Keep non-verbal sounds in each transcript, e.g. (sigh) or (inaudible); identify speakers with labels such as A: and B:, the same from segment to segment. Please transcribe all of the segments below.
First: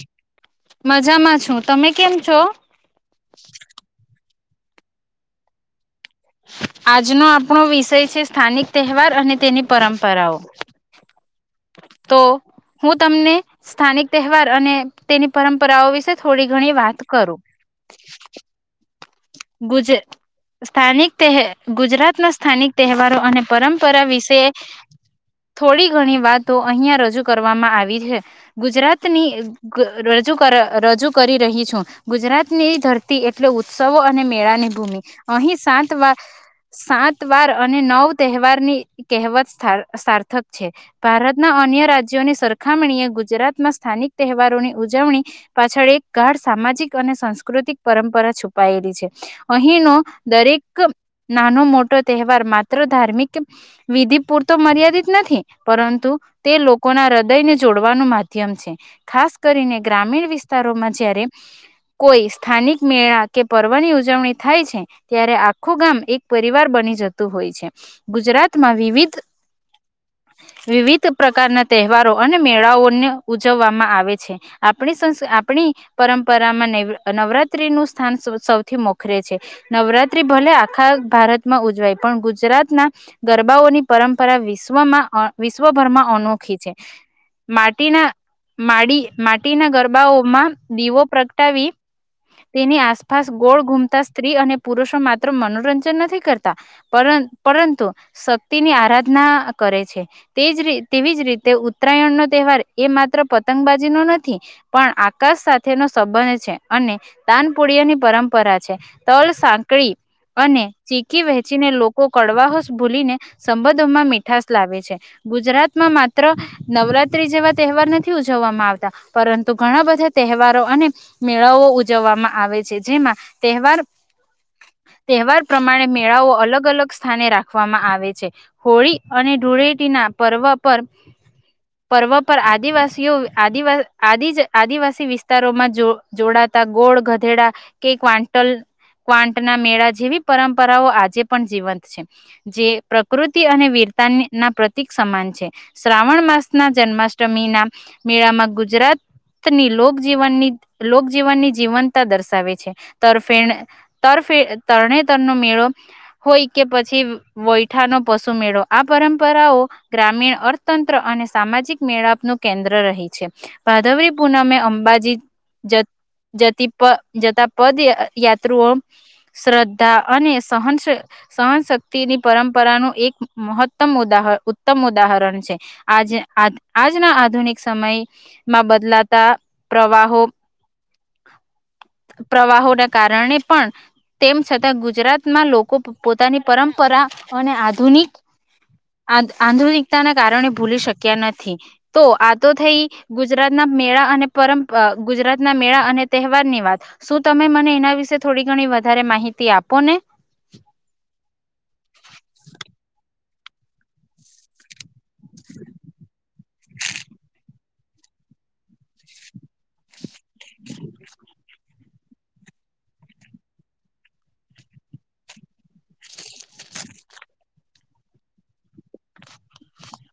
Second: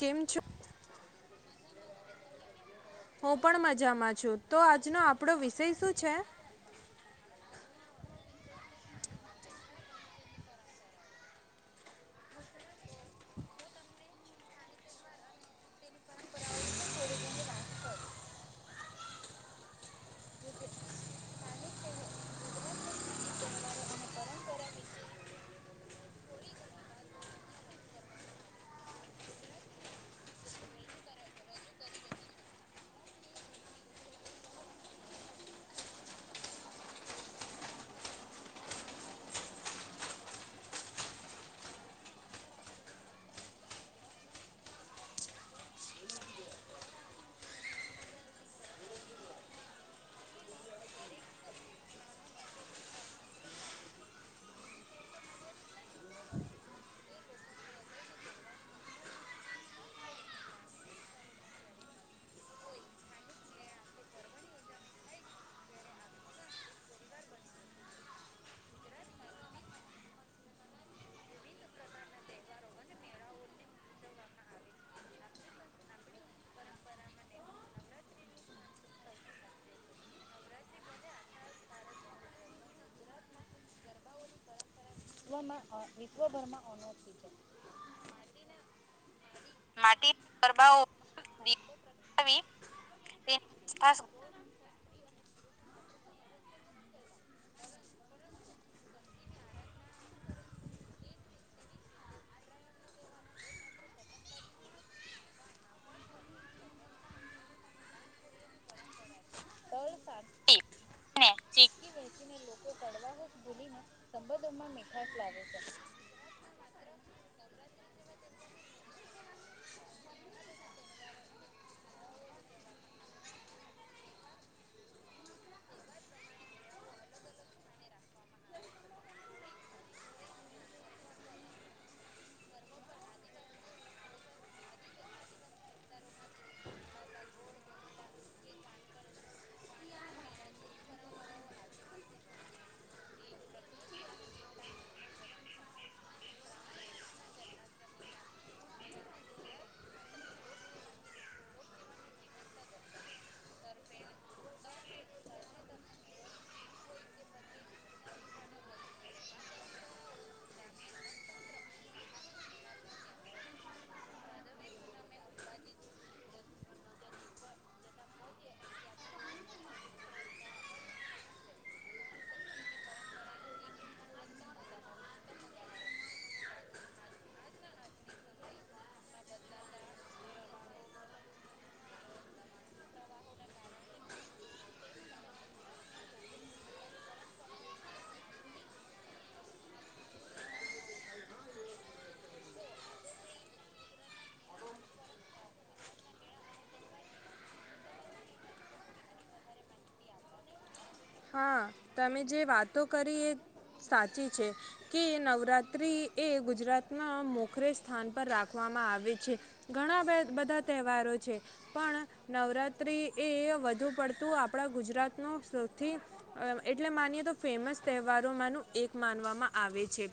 A: કેમ છો
B: મજામાં છું, તમે કેમ છો?
A: હું પણ મજામાં છું તો આજ નો આપણો વિષય શું છે?
B: આજ નો આપણો વિષય છે, સ્થાનિક તહેવાર અને તેની પરંપરાઓ. તો, હું તમને સ્થાનિક તહેવાર અને તેની પરંપરાઓ વિશે થોડી ઘણી વાત કરું. ગુજર, સ્થાનિક તે, ગુજરાતના સ્થાનિક તહેવારો અને પરંપરા વિશે, થોડી ઘણી વાતો અહિયાં રજૂ કરવામાં આવી છે, ગુજરાતની, રજૂ કર રજૂ કરી રહી છું, ગુજરાતની ધરતી એટલે ઉત્સવો ને‌મેળાની ભૂમિ, અહીં સાંતવા, સાત વાર અને નવ તહેવારની, કહેવત સાર્થ‌ સાર્થક છે, ભારતના અન્ય રાજ્યોની સરખામણીએ ગુજરાતમાં સ્થાનિક તહેવારોની ઉજવણી, પાછળ એક ગાઢ સામાજિક અને સાંસ્કૃતિક પરંપરા છુપાયેલી છે. અહીંનો દરેક નાનો મોટો તહેવાર માત્ર ધાર્મિક વિધિ પૂરતો મર્યાદિત નથી, પરંતુ તે લોકોના હૃદયને જોડવાનું માધ્યમ છે, ખાસ કરીને ગ્રામીણ વિસ્તારોમાં જયારે કોઈ સ્થાનિક મેળા કે પર્વની ઉજવણી થાય છે, ત્યારે આખું ગામ એક પરિવાર બની જતું હોય છે, ગુજરાતમાં વિવિધ- વિવિધ પ્રકારના તહેવારો અને મેળાઓને ઉજવવામાં આવે છે, આપણી સ્નષા આપણી પરંપરામાં નેવ નવરાત્રી નું સ્થાન સૌથી મોંઘુ છે રે છે નવરાત્રી ભલે આખા ભારતમાં ઉજવાય પણ ગુજરાતના ગરબાઓની પરંપરા વિશ્ વિશ્વમાં વિશ્વભરમાં અનોખી છે. માટીના માળી માટીના ગરબાઓમાં દીવો પ્રગટાવી તેની આસપાસ ગોળ ગુમ સ્ત્રી અને પુરુષો માત્ર મનોરંજન નથી કરતા પર પરંતુ શક્તિની આરાધના કરે છે, તેજ તેવી જ રીતે ઉત્તરાયણ નો તહેવાર એ માત્ર પતંગબાજીનો નથી પણ આકાશ સાથેનો સંબંધ છે અને દાનપુળિયાની પરંપરા તલ, સાંકળી અને ચીખી વહેચીને લોકો કડવાહોશ ભૂલીને સંબંધોમાં મીઠાસ લાવે છે. ગુજરાતમાં માત્ર નવરાત્રી જેવા તહેવાર નથી ઉજવવામાં આવતા, પરંતુ ઘણા બધા તહેવારો અને મેળાઓ ઉજવવામાં આવે છે, જેમાં તવાર તહેવાર પ્રમાણે મેળાઓ અલગ અલગ સ્થાને રાખવામાં આવે છે. હોળી અને ધૂળેટીના પર્વ પર પર્વ પર આદિવાસીઓ આદવા આ આદિવાસી વિસ્તારોમાં જો જોડાતા ગોળ ગધેડા કેક વા ક્વાંટના મેળા જેવી પરંપરાઓ આજે પણ જીવંત છે, જે પ્રકૃતિ અને વીરતા ના પ્રતિક સમાન છે. શ્રાવણ માસ ના જન્માષ્ટમીના મેળામાં ગુજરાતની લોકજીવનની લોકજીવનની જીવંતતા દર્શાવે છે. તરફેણ તર તરણેતરનો મેળો હોય કે પછી વયઠાનો પશુ મેળો આ પરંપરાઓ ગ્રામીણ અર્થતંત્ર અને સામાજિક મેળાનું કેન્દ્ર રહી છે. ભાદરવી પૂનમે અંબાજી જતી જતા પદયાત્રુઓ, શ્રદ્ધા અને સહન સહનશક્તિની પરંપરાનું એક મહત્તમ ઉદાહરણ ઉત્તમ ઉદાહરણ છે. આજ આજના આધુનિક સમયમાં બદલાતા પ્રવાહો પ્રવાહોના કારણે પણ તેમ છતાં ગુજરાતમાં લોકો પોતાની પરંપરા અને આધુનિક આધુનિકતાના કારણે ભૂલી શક્યા નથી, તો આ તો થઈ ગુજરાતના મેળા અને પરં ગુજરાતના મેળા અને તહેવાર ની વાત. શું તમે મને એના વિશે થોડી ઘણી વધારે માહિતી આપો ને?
A: હા. તમે જે વાતો કરી એ સાચી છે. કે નવરાત્રિ એ ગુજરાતમાં મોખરેશ સ્થાન પર રાખવામાં આવે છે. ઘણા બા બધા તહેવારો છે, પણ નવરાત્રી એ વધુ પડતું આપણા ગુજરાતનું થી એટલે માનીએ તો ફેમસ તહેવારોમાં ન એક માનવામાં આવે છે.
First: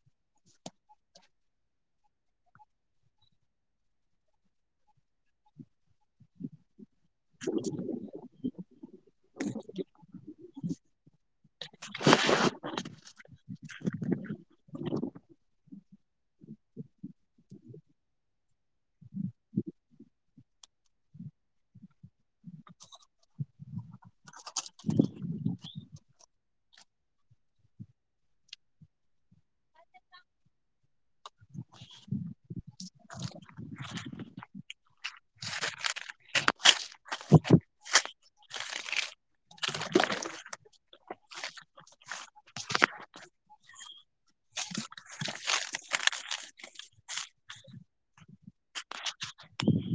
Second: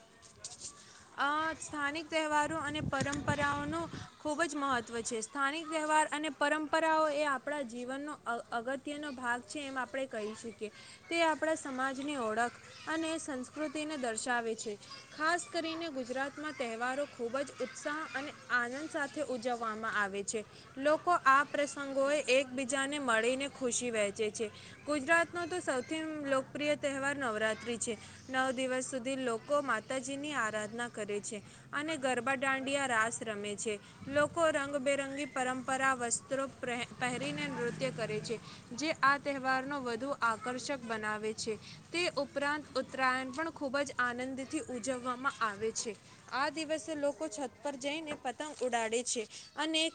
A: આ સ્થાનિક તહેવારો અને પરંપરાઓ ન ખૂબ જ મહત્વ છે. સ્થાનિક તહેવાર અને પરંપરા એ આપણા જીવનનો અગત્ય નો ભાગ છે, એમ આપડે કહી શકીએ. કે તે આપ આપણા સમાજની ઓળખ અને સંસ્કૃતિને દર્શાવે છે. ખાસ કરીને ગુજરાતમાં તહેવારો ખૂબ જ ઉત્સાહ અને આનંદ સાથે ઉજવવામાં આવે છે. લોકો આ પ્રસંગોએ એકબીજાને મળીને ખુશી વહે છે. ગુજરાત સૌથી લોકપ્રિય તહેવાર નવરાત્રી છે. નવ દિવસ સુધી લોકો માતાજીની આરાધના કરે છે અને ગરબા, દાંડિયા, રાસ રમે છે, લોકો રંગબેરંગી પરંપરા વસ્ત્રો પ પહેરીને નૃત્ય કરે છે. જે આ તહેવાર નો વધુ આકર્ષક બનાવે છે, તે ઉપરાંત ઉત્તરાયણ પણ ખૂબ જ આનંદથી ઉજવવામાં આવે છે. આ દિવસે લોકો છત પર જઈને પતંગ ઉડાડે છે અને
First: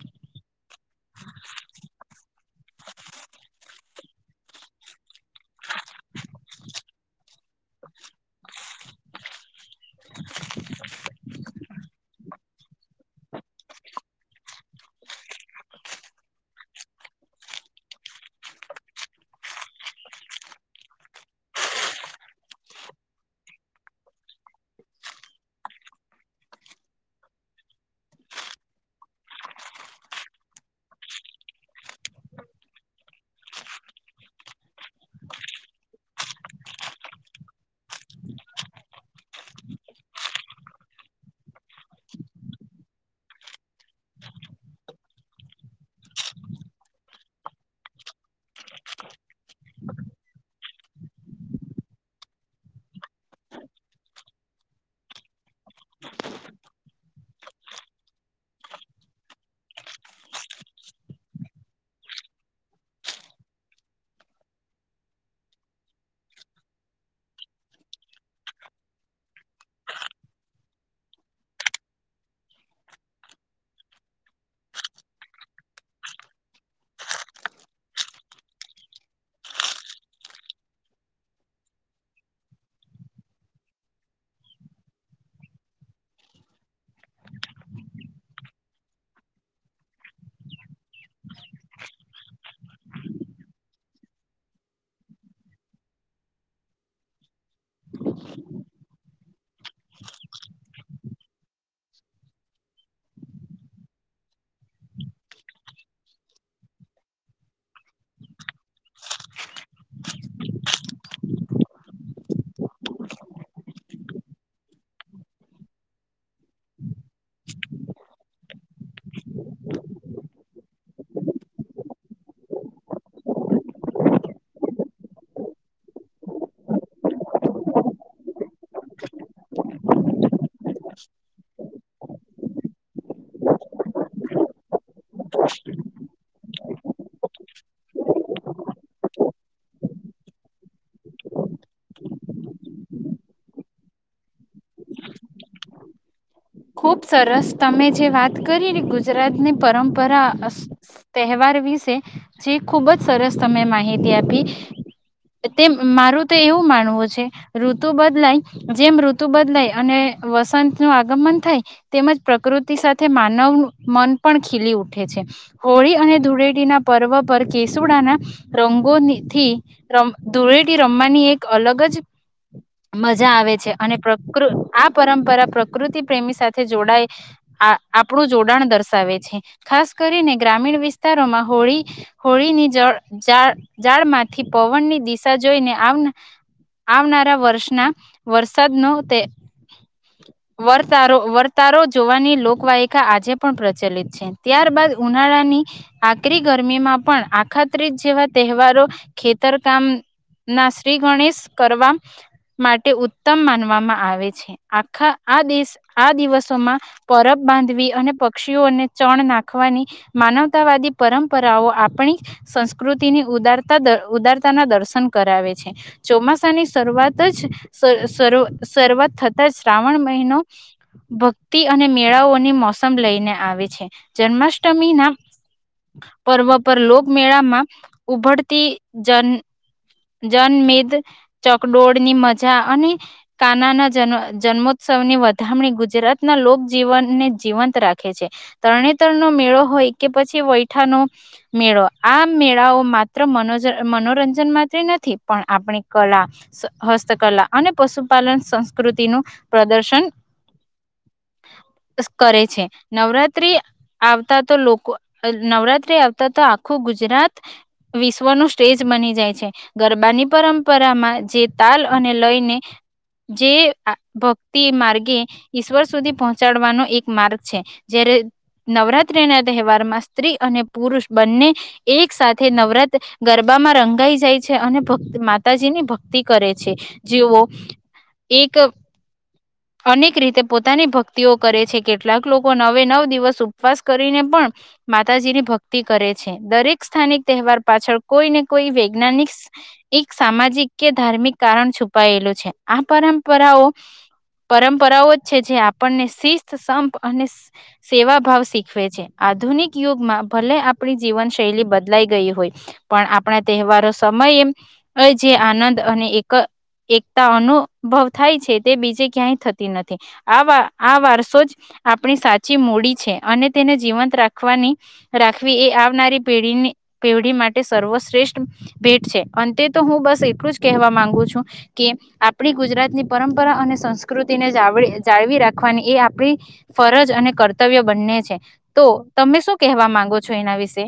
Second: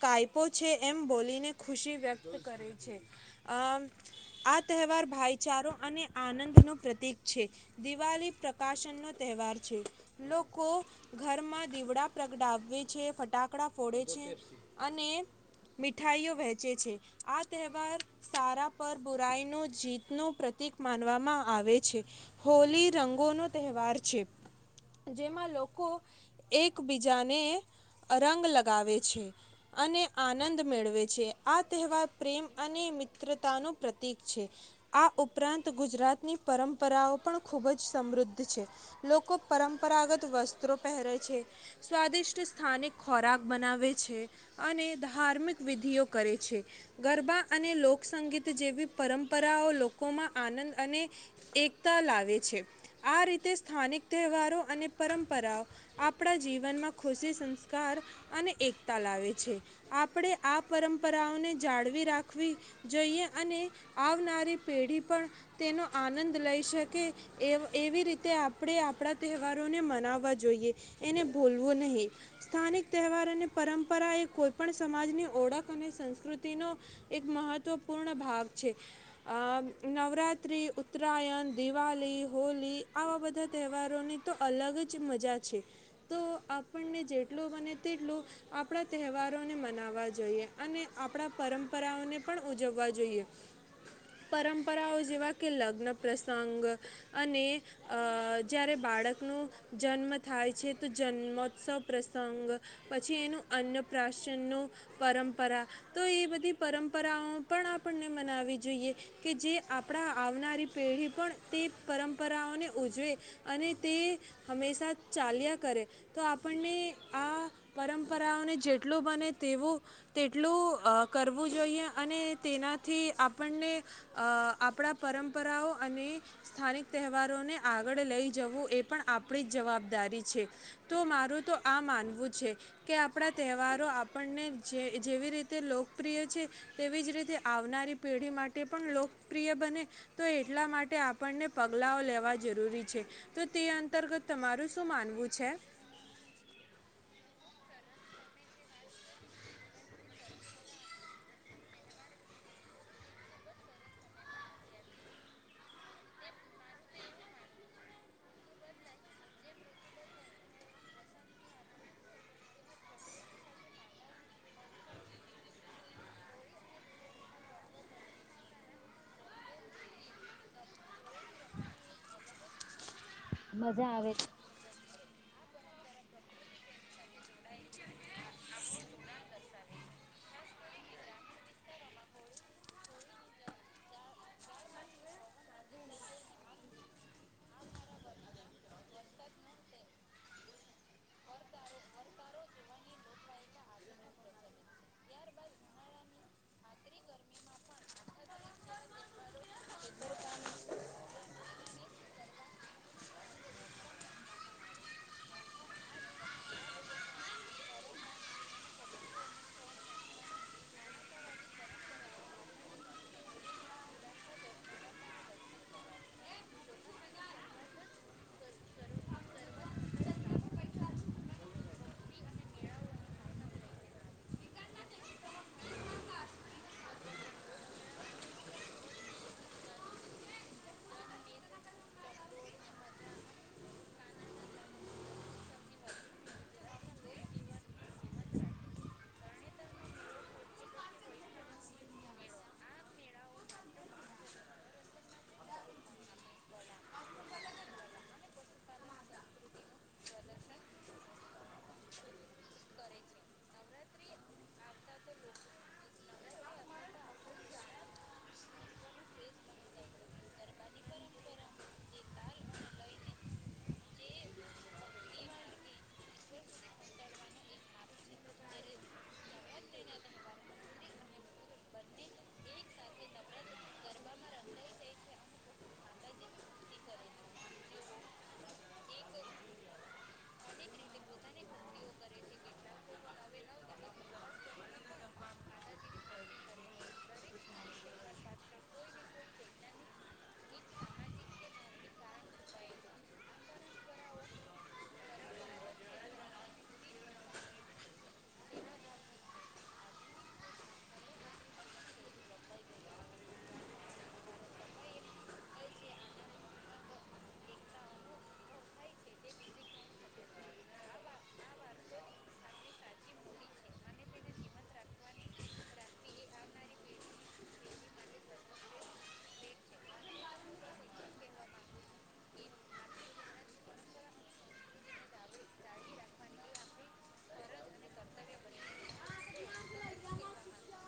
A: કાયપો છે, એમ બોલીને ખુશી વ્યક્ત કરે છે. આ તહેવાર ભાઈચારો અને આનંદ નું પ્રતીક છે. દિવાળી પ્રકાશન નો તહેવાર છે. લોકો ઘરમાં દીવડા પ્રગડાવે છે, ફટાકડા ફોડે છે, અને મીઠાઈઓ વહેંચે છે આ તહેવાર સારા પર બુરાઈ ન જીત નું પ્રતિક માનવામાં આવે છે. હોલી રંગો નો તહેવાર છે, જેમાં લોકો એકબીજાને રંગ લગાવે છે અને આનંદ મેળવે છે આ તહેવાર પ્રેમ અને મિત્રતા નું પ્રતિક છે, આ ઉપરાંત ગુજરાતની પરંપરાઓ પણ ખૂબ જ સમૃદ્ધ છે, લોકો પરંપરાગત વસ્ત્રો પહેરે છે, સ્વાદિષ્ટ સ્થાનિક ખોરાક બનાવે છે અને ધાર્મિક વિધિઓ કરે છે ગરબા અને લોકસંગીત જેવી પરંપરાઓ લોકોમાં આનંદ અને એકતા લાવે છે આ રીતે સ્થાનિક તહેવારો અને પરંપરાઓ આપણા જીવનમાં ખુશી, સંસ્કાર અને એકતા લાવે છે. આપણે આ પરંપરાઓને જાળવી રાખવી જોઈએ અને આવનારી પેઢી પણ તેનો આનંદ લઈ શકે એ એવી રીતે આપણે આપણા તહેવારોને મનાવવા જોઈએ એને ભૂલવું નહીં. સ્થાનિક તહેવાર અને પરંપરા એ કોઈપણ સમાજની ઓળખ અને સંસ્કૃતિનો એક મહત્ત્વપૂર્ણ ભાવ છે. આ નવરાત્રિ, ઉત્તરાયણ, દિવાલી, હોલી આવા બધા તહેવારોની તો અલગ જ મજા છે, તો આપણને જેટલું બને તેટલું આપણા તહેવારોને મનાવવા જોઈએ અને આપણા પરંપરાઓને પણ ઉજવવા જોઈએ. પરંપરાઓ જેવા કે લગ્ન પ્રસંગ અને અ જ્યારે બાળક ન જન્મ થાય છે, તો જન્મોત્સવ પ્રસંગ પછી એનું અન્નપ્રાશન ન પરંપરા તો એ બધી પરંપરાઓ પણ આપણને બનાવી જોઈએ કે જે આપણા આવનારી પેઢી પણ તે પરંપરાઓને ઉજવે અને તે હંમેશા ચાલ્યા કરે તો આપણને આ પરંપરાઓને જેટલું બને તેવું તેટલું કરવું જોઈએ અને તેના થી આપણને આપણા પરંપરાઓ અને સ્થાનિક તહેવારોને આગળ લઈ જવું એ પણ આપણી જ જવાબદારી છે તો મારું તો આ માનવું છે કે આપણા તહેવારો આપણને જે જેવી રીતે લોકપ્રિય છે તેવી જ રીતે આવનારી પેઢી માટે પણ લોકપ્રિય બને તો એટલા માટે આપણને પગલાઓ લેવા જરૂરી છે, તો તે અંતર્ગત તમારું શું માનવું છે?
B: ખુબ સરસ તમે જે વાત કરીને ગુજરાતની પરંપરા અફ તહેવાર વિશે જે ખુબ જ સરસ તમે માહિતી આપી. તેમ મારું તો એવું માનવું છે ઋતુ બદલાય જેમ ઋતુ બદલાય અને વસંત નું આગમન થાય તેમજ પ્રકૃતિ સાથે માનવ મન પણ ખીલી ઉઠે છે. હોળી અને ધૂળેટીના પર્વ પર કેસુડાના રંગોથી રમ ધૂળેટી રમવાની એક અલગ જ મજા આવે છે અને પ્રકૃ આ પરં (unintelligible) પરા પ્રકૃતિ ડ આપણું જોડાણ દર્શાવે છે ખાસ કરીને ગ્રામીણ વિસ્તારોમાં હોળી હોળીની જાળમાંથી પવનની દિશા જોઈને આવનારા વર્ષના વરસાદનો તે વ વર્તારો જોવાની લોકવાયકાા આજે પણ પ્રચલિત છે ત્યારબાદ ઉનાળાની આકરી ગરમીમાં પણ આખાત્રીજ જેવા તહેવારો ખેતર કામ ના શ્રી ગણેશ કરવા માટે ઉત્તમ માનવામાં આવે છે આખા આ દેશ આ દિવસોમાં પરબ બાંધવી અને પક્ષીઓને ચણ નાખવાની માનવતાવાદી પરંપરાઓ આપણી સંસ્કૃતિની ઉદારતા ઉદારતાના દર્શન કરાવે છે ચોમાસાની શરૂઆત જ શરૂઆત થતા જ શ્રાવણ મહિનો ભક્તિ અને મેળાઓની મોસમ લઈને આવે છે જન્માષ્ટમી ના પર્વ પર લોકમેળામાં ઉભરતી જન જનમેદ ચકડોળની મજા અને કાના ના જ જન્મોત્સવની વધામણી ગુજરાત ના લોક જીવનને જીવંત રાખે છે તરણેતર નો મેળો હોય કે પછી વૈઠાનો મેળો આ મેળાઓ માત્ર મનોરંજનમાં નથી પણ આપણી કલા હસ્તકલા અને પશુપાલન સંસ્કૃતિનું પ્રદર્શન બસ કરે છે. નવરાતિ આવતા તો લોકો નવરાત્રી આવતા તો આખું ગુજરાત વિશ્વ ન સ્ટેજ બની જાય છે. ગરબાની પરંપરામાં જે તાલ અને લઈને જે ભક્તિ માર્ગે ઈશ્વર સુધી પહોંચાડવાનો એક માર્ગ છે જ્યારે નવરાત્ર્રી ના તહેવારમાં સ્ત્રી અને પુરુષ બંને એક સાથે નવરાત્ર ગરબામાં રંગાઈ જાય. છે અને ભક્ માતાજીની ભક્તિ કરે છે જેઓ એક અનેક રીતે પોતાની ભક્તિઓ કરે છે કેટલાક લોકો નવે નવ દિવસ ઉપવાસ કરીને પણ માતાજીની ભક્તિ કરે છે દરેક સ્થાનિક તહેવાર પાછળ કોઈને કોઈ વૈજ્ઞાનિક એક સામાજિક કે ધાર્મિક કારણ છુપાયેલું છે આ પરંપરાઓ પરંપરાઓ જ છે જે આપણને શિસ્ત સંપ અને સેવાભાવ શીખવે છે આધુનિક યુગમાં ભલે આપણી જીવનશૈલી બદલાઈ ગઈ હોય પણ આપણા તહેવારો સમયે જે આનંદ અને એક એકતા અનુભવ થાય છે તે બીજે ક્યાંય થ નથી આ આ વારસો જ આપણી સાચી મૂડી છે અને તેને જીવંત રાખવાની રાખવી એ આવનારી પેઢીની પેી માટે સર્વશ્રેષ્ઠ ભેટ છે અંતે તો હું બસ એટલું જ કહેવા માંગુ છું કે આપણી ગુજરાતની પરંપરા અને સંસ સંકૃતિને જાળવી રાખવાની એ આપણી ફરજ અને કર્તવ્ય બને છે તો તમે શું કહેવા માંગો છો એના વિશે.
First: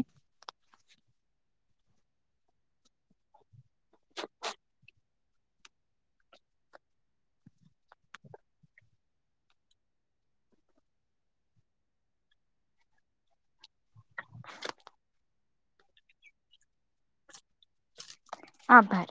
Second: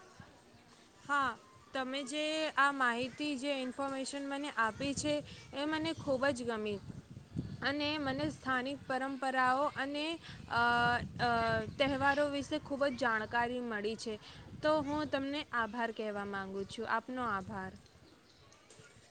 A: હા તમે જે આ માહિતી જે ઇન્ફોર્મેશન મને આપી છે એ મને ખૂબ જ ગમ અને મને સ્થાનિક પરંપરાઓ અને તહેવારો વિશે ખૂબ જ જાણકારી મળી છે. તો હું તમને આભાર કહેવા માગું છું આપનો આભાર.
B: આભાર.